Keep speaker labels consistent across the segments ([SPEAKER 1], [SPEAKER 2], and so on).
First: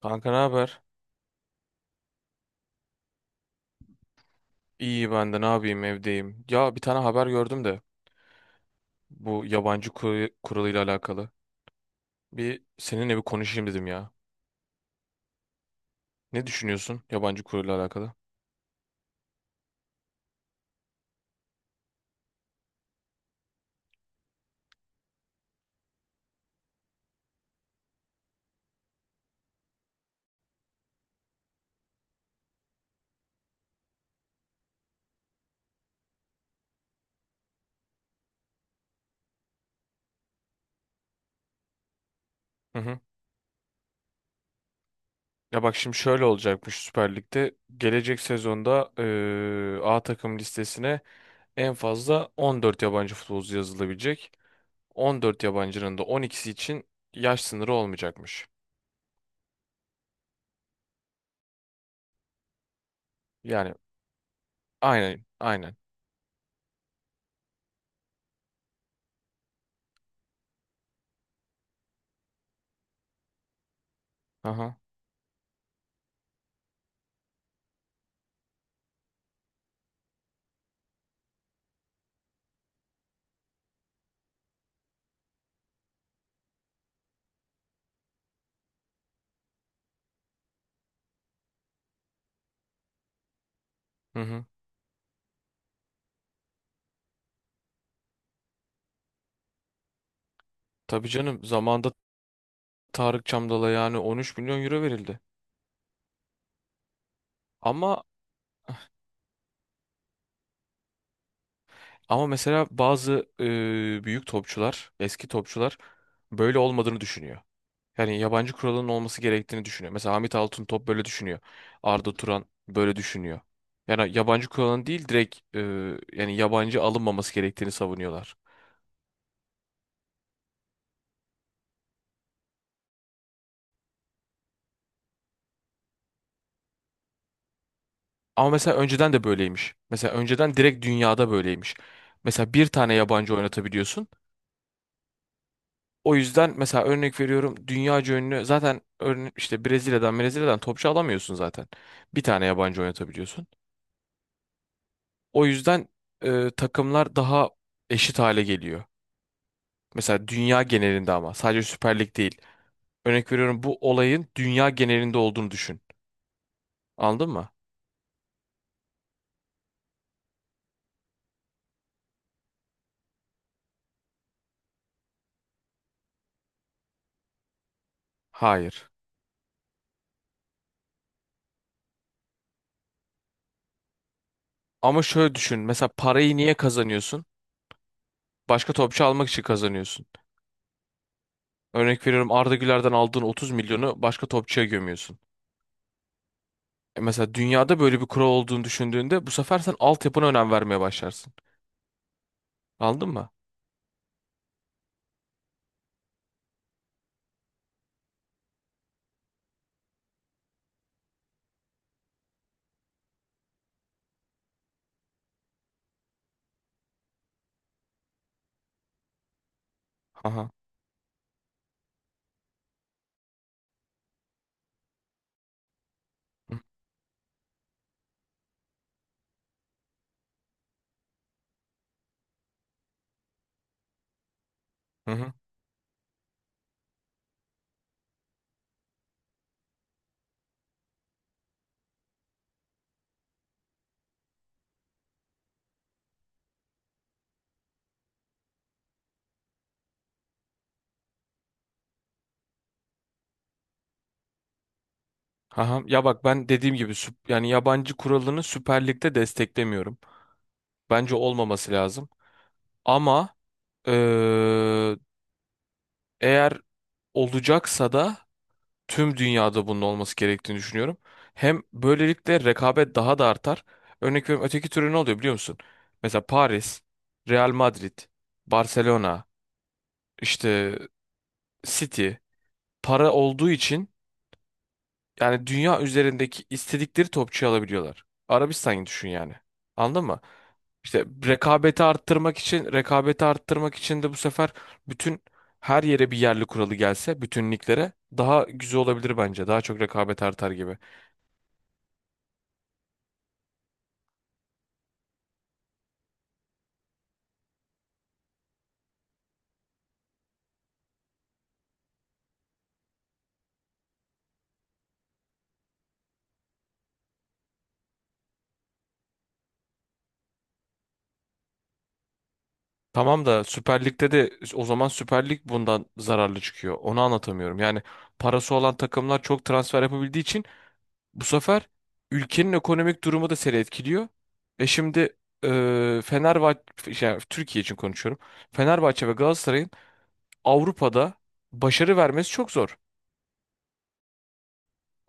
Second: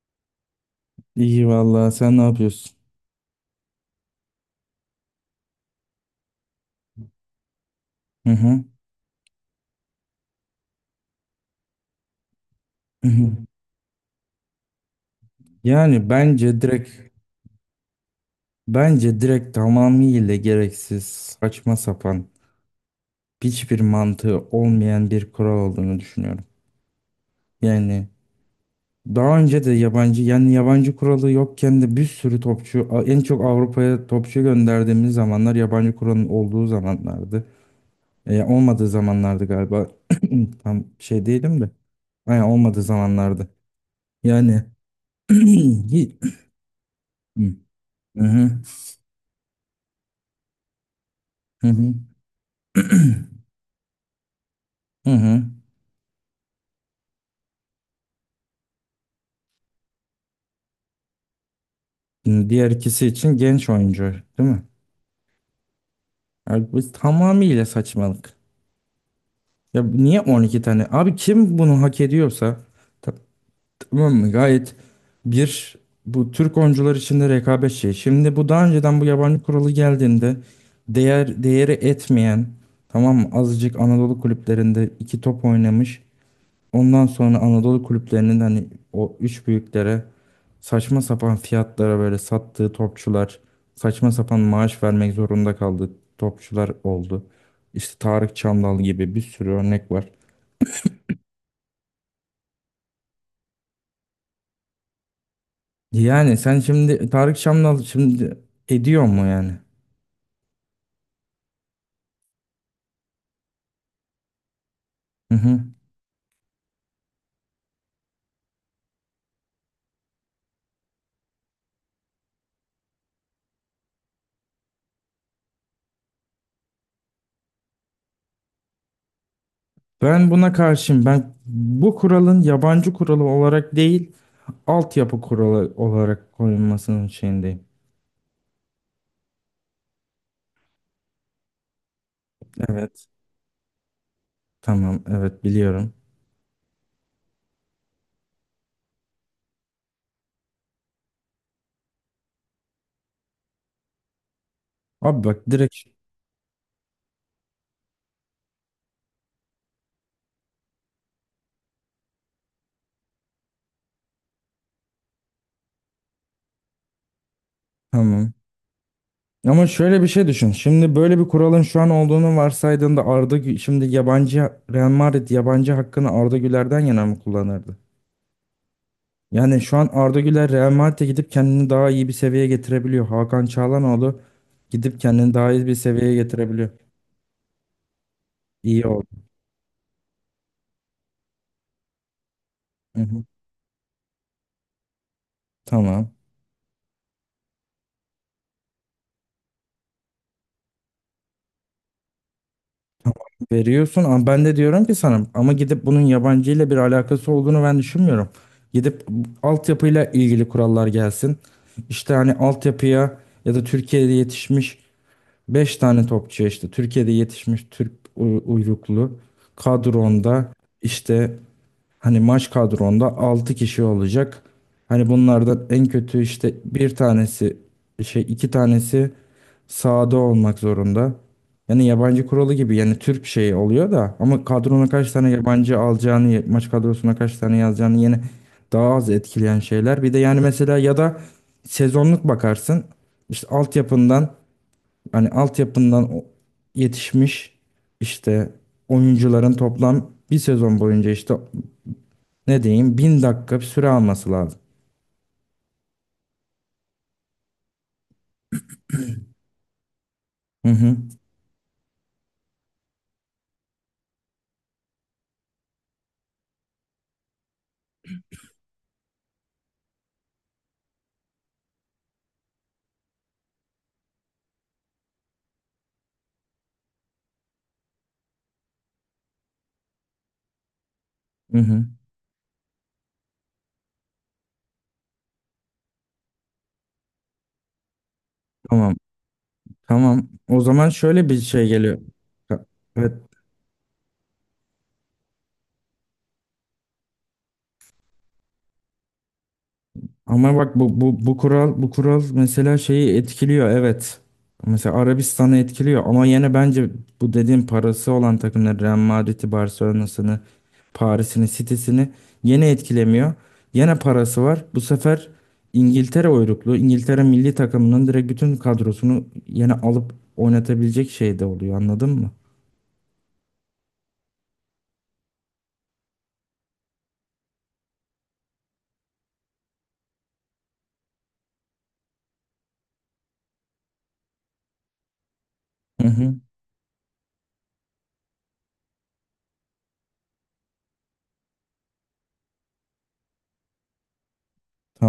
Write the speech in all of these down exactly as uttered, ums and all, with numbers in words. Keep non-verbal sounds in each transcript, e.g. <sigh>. [SPEAKER 1] Kanka ne haber?
[SPEAKER 2] İyi vallahi sen ne yapıyorsun?
[SPEAKER 1] İyi ben de ne yapayım, evdeyim. Ya bir tane haber gördüm de
[SPEAKER 2] Hı hı.
[SPEAKER 1] bu yabancı kuru, kuralıyla alakalı. Bir
[SPEAKER 2] Hı
[SPEAKER 1] seninle bir
[SPEAKER 2] hı.
[SPEAKER 1] konuşayım dedim ya.
[SPEAKER 2] Yani
[SPEAKER 1] Ne
[SPEAKER 2] bence direkt
[SPEAKER 1] düşünüyorsun yabancı kuralıyla alakalı?
[SPEAKER 2] bence direkt tamamıyla gereksiz, saçma sapan, hiçbir mantığı olmayan bir kural olduğunu düşünüyorum. Yani daha önce de yabancı yani yabancı kuralı yokken de bir sürü topçu, en çok Avrupa'ya topçu gönderdiğimiz zamanlar yabancı kuralın olduğu zamanlardı. E, olmadığı zamanlardı galiba. <clears throat> Tam şey değilim de. Aynen,
[SPEAKER 1] Hı
[SPEAKER 2] olmadığı
[SPEAKER 1] hı.
[SPEAKER 2] zamanlardı. Yani <clears throat>
[SPEAKER 1] Ya bak şimdi
[SPEAKER 2] hi-
[SPEAKER 1] şöyle olacakmış Süper Lig'de. Gelecek
[SPEAKER 2] Hı hı.
[SPEAKER 1] sezonda eee, A takım listesine
[SPEAKER 2] Hı
[SPEAKER 1] en
[SPEAKER 2] hı.
[SPEAKER 1] fazla on dört yabancı futbolcu yazılabilecek.
[SPEAKER 2] Hı
[SPEAKER 1] on dört
[SPEAKER 2] hı.
[SPEAKER 1] yabancının da on ikisi için yaş sınırı olmayacakmış.
[SPEAKER 2] Diğer ikisi için genç
[SPEAKER 1] Yani
[SPEAKER 2] oyuncu, değil mi?
[SPEAKER 1] aynen, aynen.
[SPEAKER 2] Abi bu tamamıyla saçmalık. Ya niye on iki tane? Abi kim bunu hak ediyorsa ta- tamam mı? Gayet
[SPEAKER 1] Aha.
[SPEAKER 2] bir bu Türk oyuncular içinde rekabet şey. Şimdi bu, daha önceden bu yabancı kuralı geldiğinde değer değeri etmeyen, tamam mı, azıcık Anadolu kulüplerinde iki top oynamış, ondan sonra Anadolu kulüplerinin hani o üç büyüklere saçma sapan fiyatlara böyle sattığı topçular, saçma
[SPEAKER 1] Hı
[SPEAKER 2] sapan
[SPEAKER 1] hı.
[SPEAKER 2] maaş vermek zorunda kaldığı topçular oldu. İşte Tarık Çamdal gibi bir sürü örnek var.
[SPEAKER 1] Tabii canım, zamanda Tarık Çamdal'a yani on üç milyon euro verildi.
[SPEAKER 2] Yani sen şimdi Tarık Çamdal
[SPEAKER 1] Ama
[SPEAKER 2] şimdi ediyor mu yani?
[SPEAKER 1] ama mesela bazı e, büyük topçular, eski
[SPEAKER 2] Hı hı.
[SPEAKER 1] topçular böyle olmadığını düşünüyor. Yani yabancı kuralının olması gerektiğini düşünüyor. Mesela Hamit Altuntop böyle düşünüyor. Arda Turan böyle düşünüyor. Yani yabancı kuralın değil direkt e, yani yabancı alınmaması gerektiğini savunuyorlar.
[SPEAKER 2] Ben buna karşıyım. Ben bu kuralın yabancı kuralı olarak değil, altyapı kuralı olarak koyulmasının şeyindeyim.
[SPEAKER 1] Ama mesela önceden de böyleymiş. Mesela önceden direkt dünyada böyleymiş. Mesela bir tane
[SPEAKER 2] Evet.
[SPEAKER 1] yabancı oynatabiliyorsun.
[SPEAKER 2] Tamam, evet, biliyorum.
[SPEAKER 1] O yüzden mesela örnek veriyorum, dünyaca ünlü zaten, örne işte Brezilya'dan Brezilya'dan topçu alamıyorsun zaten. Bir tane yabancı oynatabiliyorsun.
[SPEAKER 2] Abi bak
[SPEAKER 1] O
[SPEAKER 2] direkt.
[SPEAKER 1] yüzden e, takımlar daha eşit hale geliyor. Mesela dünya genelinde, ama sadece Süper Lig değil. Örnek veriyorum, bu olayın dünya genelinde olduğunu düşün. Anladın mı?
[SPEAKER 2] Tamam. Ama şöyle bir şey düşün. Şimdi böyle bir kuralın şu an olduğunu varsaydığında Arda Gü- şimdi yabancı Real Madrid yabancı hakkını Arda Güler'den yana mı kullanırdı?
[SPEAKER 1] Hayır.
[SPEAKER 2] Yani şu an Arda Güler Real Madrid'e gidip kendini daha iyi bir seviyeye getirebiliyor. Hakan Çalhanoğlu gidip
[SPEAKER 1] Ama
[SPEAKER 2] kendini
[SPEAKER 1] şöyle
[SPEAKER 2] daha
[SPEAKER 1] düşün.
[SPEAKER 2] iyi bir
[SPEAKER 1] Mesela
[SPEAKER 2] seviyeye
[SPEAKER 1] parayı niye
[SPEAKER 2] getirebiliyor.
[SPEAKER 1] kazanıyorsun? Başka
[SPEAKER 2] İyi
[SPEAKER 1] topçu
[SPEAKER 2] oldu.
[SPEAKER 1] almak için kazanıyorsun. Örnek veriyorum, Arda Güler'den
[SPEAKER 2] Hı
[SPEAKER 1] aldığın
[SPEAKER 2] hı.
[SPEAKER 1] otuz milyonu başka topçuya gömüyorsun.
[SPEAKER 2] Tamam.
[SPEAKER 1] E Mesela dünyada böyle bir kural olduğunu düşündüğünde bu sefer sen altyapına önem vermeye başlarsın. Anladın mı?
[SPEAKER 2] Veriyorsun, ama ben de diyorum ki sana, ama gidip bunun yabancı ile bir alakası olduğunu ben düşünmüyorum. Gidip altyapıyla ilgili kurallar gelsin. İşte hani altyapıya, ya da Türkiye'de yetişmiş beş tane topçu, işte Türkiye'de yetişmiş Türk uy- uyruklu
[SPEAKER 1] Aha.
[SPEAKER 2] kadronda, işte hani maç kadronda altı kişi olacak. Hani bunlardan en kötü, işte
[SPEAKER 1] Hı
[SPEAKER 2] bir tanesi, şey, iki tanesi sahada olmak zorunda. Yani yabancı kuralı gibi yani Türk şeyi oluyor da, ama kadrona kaç
[SPEAKER 1] hı.
[SPEAKER 2] tane
[SPEAKER 1] Hı.
[SPEAKER 2] yabancı alacağını, maç kadrosuna kaç tane yazacağını yine daha az etkileyen şeyler. Bir de yani mesela, ya da sezonluk bakarsın, işte altyapından, hani altyapından o- yetişmiş, işte oyuncuların toplam bir sezon boyunca işte ne diyeyim, bin dakika bir süre alması lazım.
[SPEAKER 1] Aha. Ya bak, ben dediğim gibi, süp- yani yabancı kuralını Süper Lig'de desteklemiyorum.
[SPEAKER 2] Hı hı.
[SPEAKER 1] Bence olmaması lazım. Ama eee, eğer olacaksa da tüm dünyada bunun olması gerektiğini düşünüyorum. Hem böylelikle rekabet daha da artar. Örnek veriyorum, öteki türlü ne oluyor biliyor musun? Mesela Paris, Real Madrid, Barcelona, işte
[SPEAKER 2] Hı hı.
[SPEAKER 1] City para olduğu için yani dünya üzerindeki istedikleri topçuyu alabiliyorlar. Arabistan'ı
[SPEAKER 2] Tamam.
[SPEAKER 1] düşün yani. Anladın mı?
[SPEAKER 2] Tamam. O zaman
[SPEAKER 1] İşte
[SPEAKER 2] şöyle bir şey
[SPEAKER 1] rekabeti
[SPEAKER 2] geliyor.
[SPEAKER 1] arttırmak için
[SPEAKER 2] Evet.
[SPEAKER 1] rekabeti arttırmak için de bu sefer bütün her yere bir yerli kuralı gelse, bütün liglere, daha güzel olabilir bence. Daha çok rekabet artar
[SPEAKER 2] Ama bak
[SPEAKER 1] gibi.
[SPEAKER 2] bu, bu, bu kural bu kural mesela şeyi etkiliyor, evet. Mesela Arabistan'ı etkiliyor, ama yine bence bu dediğim parası olan takımları, Real Madrid'i, Barcelona'sını, Paris'ini, City'sini yine etkilemiyor. Yine parası var. Bu sefer İngiltere uyruklu. İngiltere milli takımının direkt bütün kadrosunu yine alıp oynatabilecek şeyde oluyor, anladın mı?
[SPEAKER 1] Tamam da Süper Lig'de de o zaman Süper Lig bundan zararlı çıkıyor. Onu anlatamıyorum. Yani parası olan takımlar çok transfer yapabildiği için bu sefer ülkenin ekonomik durumu da seni etkiliyor. E şimdi e,
[SPEAKER 2] Hı hı.
[SPEAKER 1] Fenerbahçe, yani Türkiye için konuşuyorum. Fenerbahçe ve Galatasaray'ın Avrupa'da başarı vermesi çok zor.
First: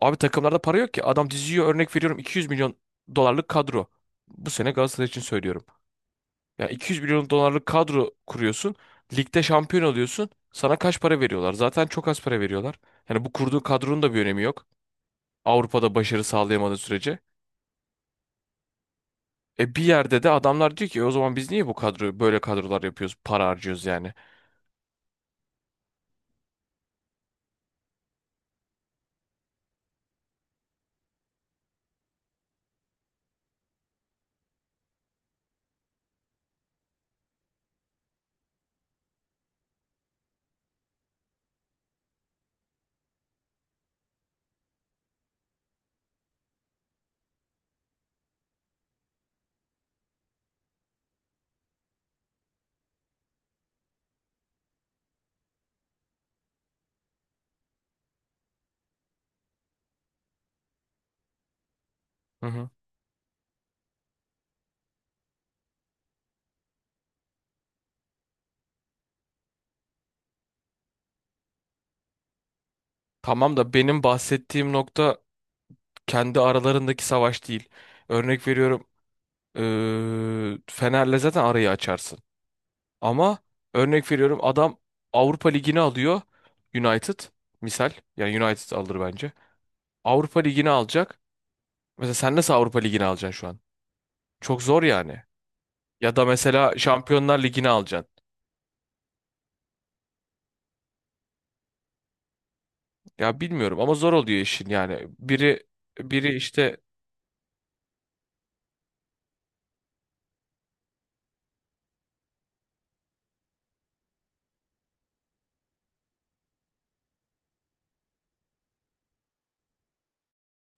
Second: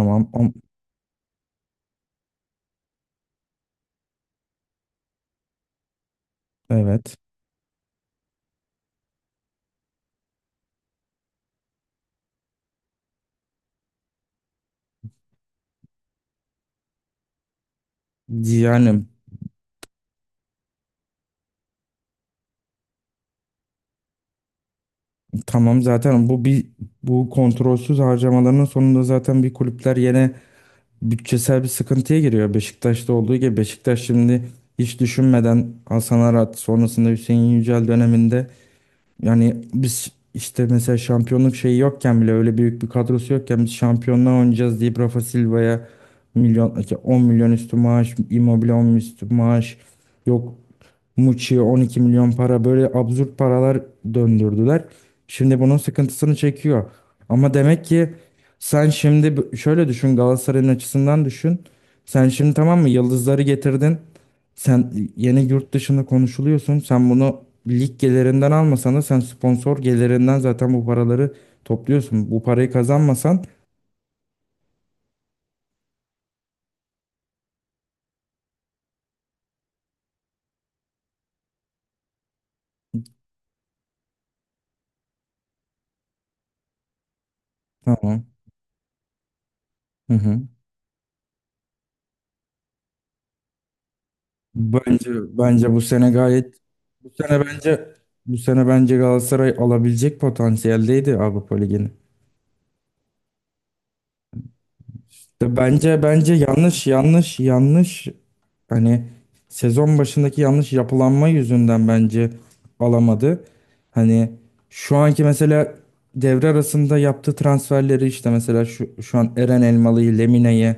[SPEAKER 1] Abi
[SPEAKER 2] Am-
[SPEAKER 1] takımlarda para yok ki. Adam diziyor örnek veriyorum, iki yüz milyon dolarlık kadro. Bu sene Galatasaray için söylüyorum. Ya iki yüz
[SPEAKER 2] evet.
[SPEAKER 1] milyon dolarlık kadro kuruyorsun. Ligde şampiyon oluyorsun. Sana kaç para veriyorlar? Zaten çok az para veriyorlar. Yani bu kurduğu kadronun da bir önemi yok, Avrupa'da başarı sağlayamadığı sürece.
[SPEAKER 2] Yani
[SPEAKER 1] E bir yerde de adamlar diyor ki, "E o zaman biz niye bu kadro böyle kadrolar yapıyoruz, para harcıyoruz yani."
[SPEAKER 2] tamam, zaten bu bir, bu kontrolsüz harcamaların sonunda zaten bir kulüpler yine bütçesel bir sıkıntıya giriyor. Beşiktaş'ta olduğu gibi. Beşiktaş şimdi hiç düşünmeden Hasan Arat sonrasında Hüseyin Yücel döneminde, yani biz işte mesela şampiyonluk şeyi yokken bile, öyle büyük bir kadrosu yokken biz şampiyonluğa oynayacağız deyip Rafa Silva'ya milyon, on milyon üstü maaş, Immobile on üstü maaş, yok Muçi'ye on iki milyon para, böyle absürt paralar döndürdüler. Şimdi bunun sıkıntısını çekiyor. Ama demek ki sen şimdi b- şöyle düşün, Galatasaray'ın açısından düşün. Sen
[SPEAKER 1] Hı
[SPEAKER 2] şimdi,
[SPEAKER 1] hı.
[SPEAKER 2] tamam mı, yıldızları getirdin. Sen yeni yurt dışında konuşuluyorsun. Sen bunu lig gelirinden almasan da sen sponsor gelirinden zaten bu paraları topluyorsun. Bu parayı kazanmasan
[SPEAKER 1] Tamam da benim bahsettiğim nokta kendi aralarındaki savaş değil. Örnek veriyorum, eee, Fener'le zaten arayı açarsın. Ama örnek veriyorum, adam Avrupa Ligi'ni alıyor, United misal,
[SPEAKER 2] tamam.
[SPEAKER 1] yani United alır bence.
[SPEAKER 2] Hı
[SPEAKER 1] Avrupa
[SPEAKER 2] hı.
[SPEAKER 1] Ligi'ni alacak. Mesela sen nasıl Avrupa Ligi'ni alacaksın şu an? Çok zor
[SPEAKER 2] Bence
[SPEAKER 1] yani.
[SPEAKER 2] bence bu sene
[SPEAKER 1] Ya da
[SPEAKER 2] gayet,
[SPEAKER 1] mesela
[SPEAKER 2] bu sene
[SPEAKER 1] Şampiyonlar Ligi'ni
[SPEAKER 2] bence,
[SPEAKER 1] alacaksın.
[SPEAKER 2] bu sene bence Galatasaray alabilecek potansiyeldeydi Avrupa Ligi'ni.
[SPEAKER 1] Ya bilmiyorum ama zor oluyor işin yani.
[SPEAKER 2] İşte
[SPEAKER 1] Biri
[SPEAKER 2] bence bence
[SPEAKER 1] biri işte
[SPEAKER 2] yanlış yanlış yanlış hani sezon başındaki yanlış yapılanma yüzünden bence alamadı. Hani şu anki mesela devre arasında yaptığı transferleri, işte mesela şu, şu an Eren Elmalı'yı, Lemine'yi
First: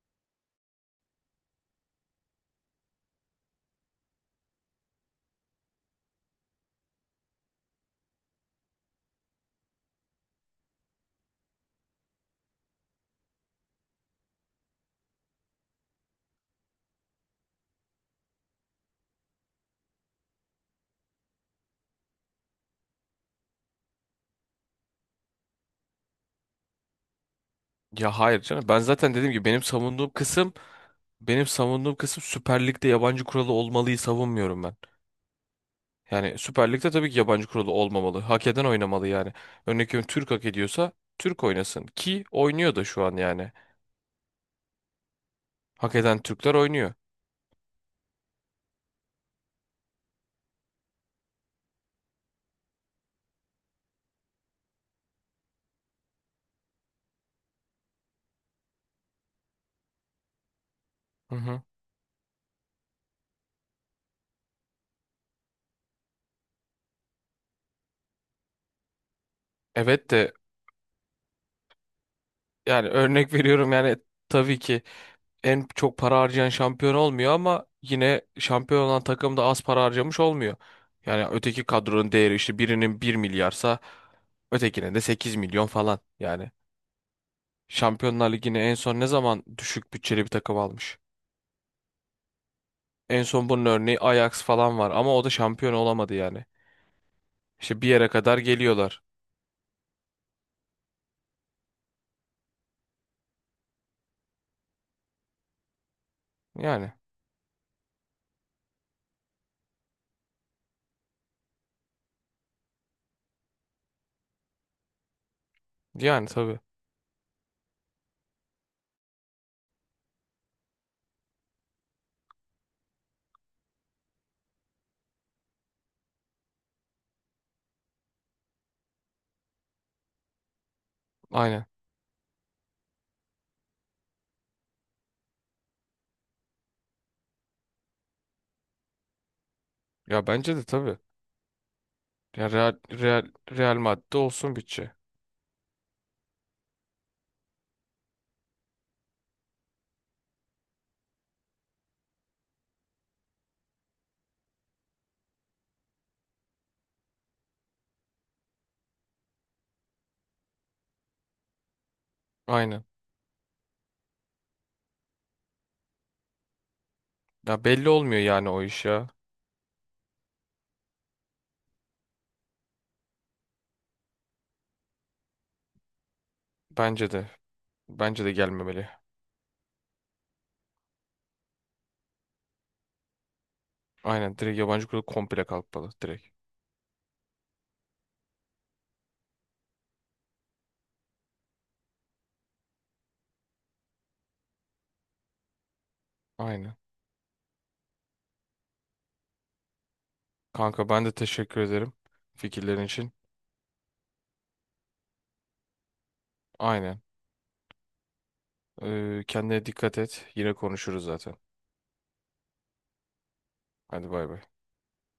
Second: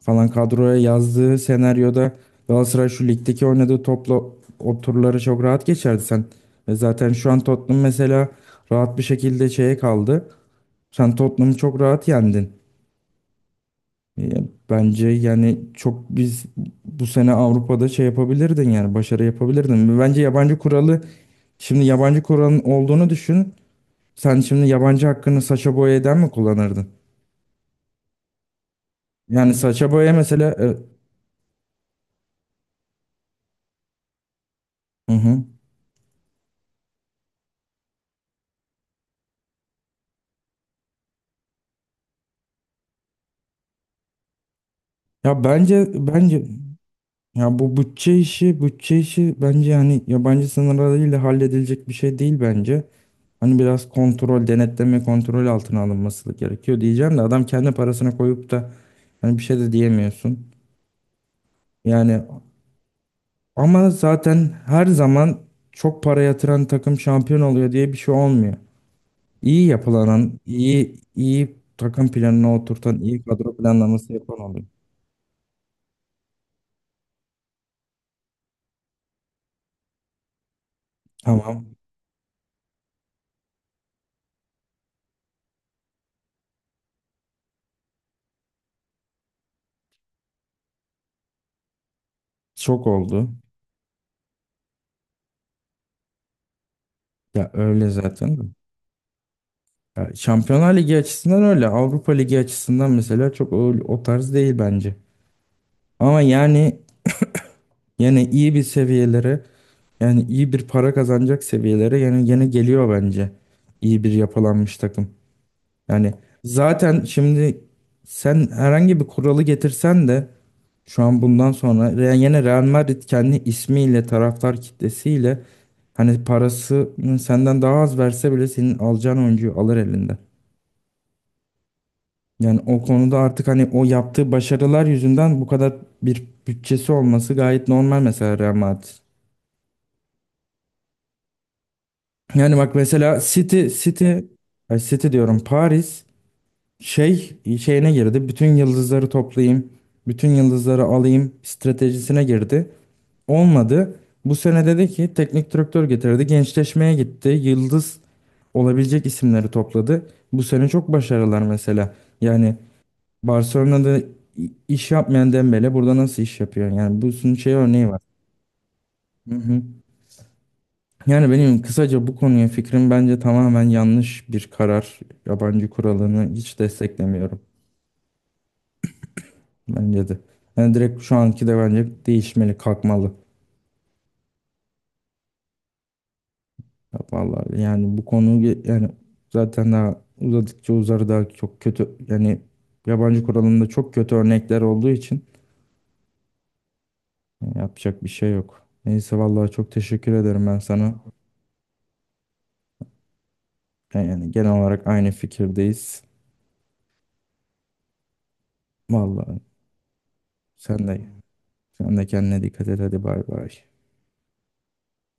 [SPEAKER 2] falan kadroya yazdığı senaryoda Galatasaray şu ligdeki oynadığı topla o turları çok rahat geçerdi sen. Ve zaten şu an Tottenham mesela rahat bir şekilde şeye kaldı. Sen Tottenham'ı çok rahat yendin. E, bence yani çok biz bu sene Avrupa'da şey yapabilirdin, yani başarı yapabilirdin. Bence yabancı kuralı, şimdi yabancı kuralın olduğunu düşün. Sen şimdi yabancı hakkını Sacha Boey'den mi kullanırdın?
[SPEAKER 1] ya hayır canım, ben zaten dediğim gibi,
[SPEAKER 2] Yani
[SPEAKER 1] benim
[SPEAKER 2] Sacha
[SPEAKER 1] savunduğum
[SPEAKER 2] Boey mesela,
[SPEAKER 1] kısım
[SPEAKER 2] e,
[SPEAKER 1] benim savunduğum kısım Süper Lig'de yabancı kuralı olmalıyı savunmuyorum ben.
[SPEAKER 2] hı hı.
[SPEAKER 1] Yani Süper Lig'de tabii ki yabancı kuralı olmamalı. Hak eden oynamalı yani. Örnek veriyorum, Türk hak ediyorsa Türk oynasın ki oynuyor da şu an yani.
[SPEAKER 2] Ya bence
[SPEAKER 1] Hak eden
[SPEAKER 2] bence
[SPEAKER 1] Türkler oynuyor.
[SPEAKER 2] ya bu bütçe işi, bütçe işi bence hani yabancı sınırlarıyla halledilecek bir şey değil bence. Hani biraz kontrol, denetleme, kontrol altına alınması gerekiyor diyeceğim de, adam kendi parasına koyup da hani bir şey de diyemiyorsun.
[SPEAKER 1] Hı hı.
[SPEAKER 2] Yani ama zaten her zaman çok para yatıran takım şampiyon oluyor diye bir şey olmuyor. İyi
[SPEAKER 1] Evet de
[SPEAKER 2] yapılanan, iyi iyi takım planına
[SPEAKER 1] yani
[SPEAKER 2] oturtan, iyi
[SPEAKER 1] örnek <laughs>
[SPEAKER 2] kadro
[SPEAKER 1] veriyorum yani,
[SPEAKER 2] planlaması yapan
[SPEAKER 1] tabii
[SPEAKER 2] oluyor.
[SPEAKER 1] ki en çok para harcayan şampiyon olmuyor ama yine şampiyon olan takım da az para harcamış olmuyor. Yani öteki
[SPEAKER 2] Tamam,
[SPEAKER 1] kadronun değeri işte birinin bir milyarsa ötekinin de sekiz milyon falan. Yani Şampiyonlar Ligi'ne en son ne zaman düşük bütçeli bir takım almış?
[SPEAKER 2] çok
[SPEAKER 1] En
[SPEAKER 2] oldu.
[SPEAKER 1] son bunun örneği Ajax falan var ama o da şampiyon olamadı yani.
[SPEAKER 2] Ya
[SPEAKER 1] İşte bir
[SPEAKER 2] öyle
[SPEAKER 1] yere kadar
[SPEAKER 2] zaten.
[SPEAKER 1] geliyorlar.
[SPEAKER 2] Ya Şampiyonlar Ligi açısından öyle. Avrupa Ligi açısından mesela çok o, o tarz değil bence. Ama yani
[SPEAKER 1] Yani
[SPEAKER 2] yine iyi bir seviyelere, yani iyi bir para kazanacak seviyelere yani yine geliyor bence. İyi bir yapılanmış takım. Yani
[SPEAKER 1] yani tabii.
[SPEAKER 2] zaten şimdi sen herhangi bir kuralı getirsen de şu an bundan sonra Re- yine Real Madrid kendi ismiyle, taraftar kitlesiyle, hani parası senden daha az verse bile senin alacağın oyuncuyu alır elinden.
[SPEAKER 1] Aynen.
[SPEAKER 2] Yani o konuda artık hani o yaptığı başarılar yüzünden bu kadar bir bütçesi olması gayet normal, mesela Real Madrid.
[SPEAKER 1] Ya bence de tabii. Ya
[SPEAKER 2] Yani bak
[SPEAKER 1] Real
[SPEAKER 2] mesela
[SPEAKER 1] Real
[SPEAKER 2] City,
[SPEAKER 1] Real
[SPEAKER 2] City,
[SPEAKER 1] Madrid olsun
[SPEAKER 2] ay
[SPEAKER 1] bütçe.
[SPEAKER 2] City diyorum, Paris şey şeyine girdi. Bütün yıldızları toplayayım, bütün yıldızları alayım stratejisine girdi. Olmadı. Bu sene dedi ki teknik direktör getirdi. Gençleşmeye gitti. Yıldız olabilecek isimleri topladı. Bu sene çok başarılar mesela. Yani
[SPEAKER 1] Aynen.
[SPEAKER 2] Barcelona'da i- iş yapmayan Dembele burada nasıl iş yapıyor? Yani bunun şey
[SPEAKER 1] Ya
[SPEAKER 2] örneği
[SPEAKER 1] belli
[SPEAKER 2] var.
[SPEAKER 1] olmuyor yani o iş ya.
[SPEAKER 2] Hı hı. Yani benim kısaca bu konuya fikrim, bence tamamen yanlış bir karar. Yabancı kuralını hiç
[SPEAKER 1] Bence de.
[SPEAKER 2] desteklemiyorum.
[SPEAKER 1] Bence de gelmemeli.
[SPEAKER 2] Bence de. Yani direkt şu anki de bence değişmeli, kalkmalı.
[SPEAKER 1] Aynen, direkt yabancı kuralı komple kalkmalı direkt.
[SPEAKER 2] Ya vallahi yani bu konu ge- yani zaten daha uzadıkça uzar, daha çok kötü. Yani yabancı kuralında çok kötü örnekler olduğu için
[SPEAKER 1] Aynen.
[SPEAKER 2] yapacak bir şey yok. Neyse, vallahi çok teşekkür ederim ben
[SPEAKER 1] Kanka
[SPEAKER 2] sana.
[SPEAKER 1] ben de teşekkür ederim fikirlerin için.
[SPEAKER 2] Yani genel olarak aynı fikirdeyiz.
[SPEAKER 1] Aynen. Ee,
[SPEAKER 2] Vallahi
[SPEAKER 1] kendine dikkat et. Yine
[SPEAKER 2] sen de
[SPEAKER 1] konuşuruz zaten.
[SPEAKER 2] sen de kendine dikkat et, hadi bay bay.
[SPEAKER 1] Hadi bay bay.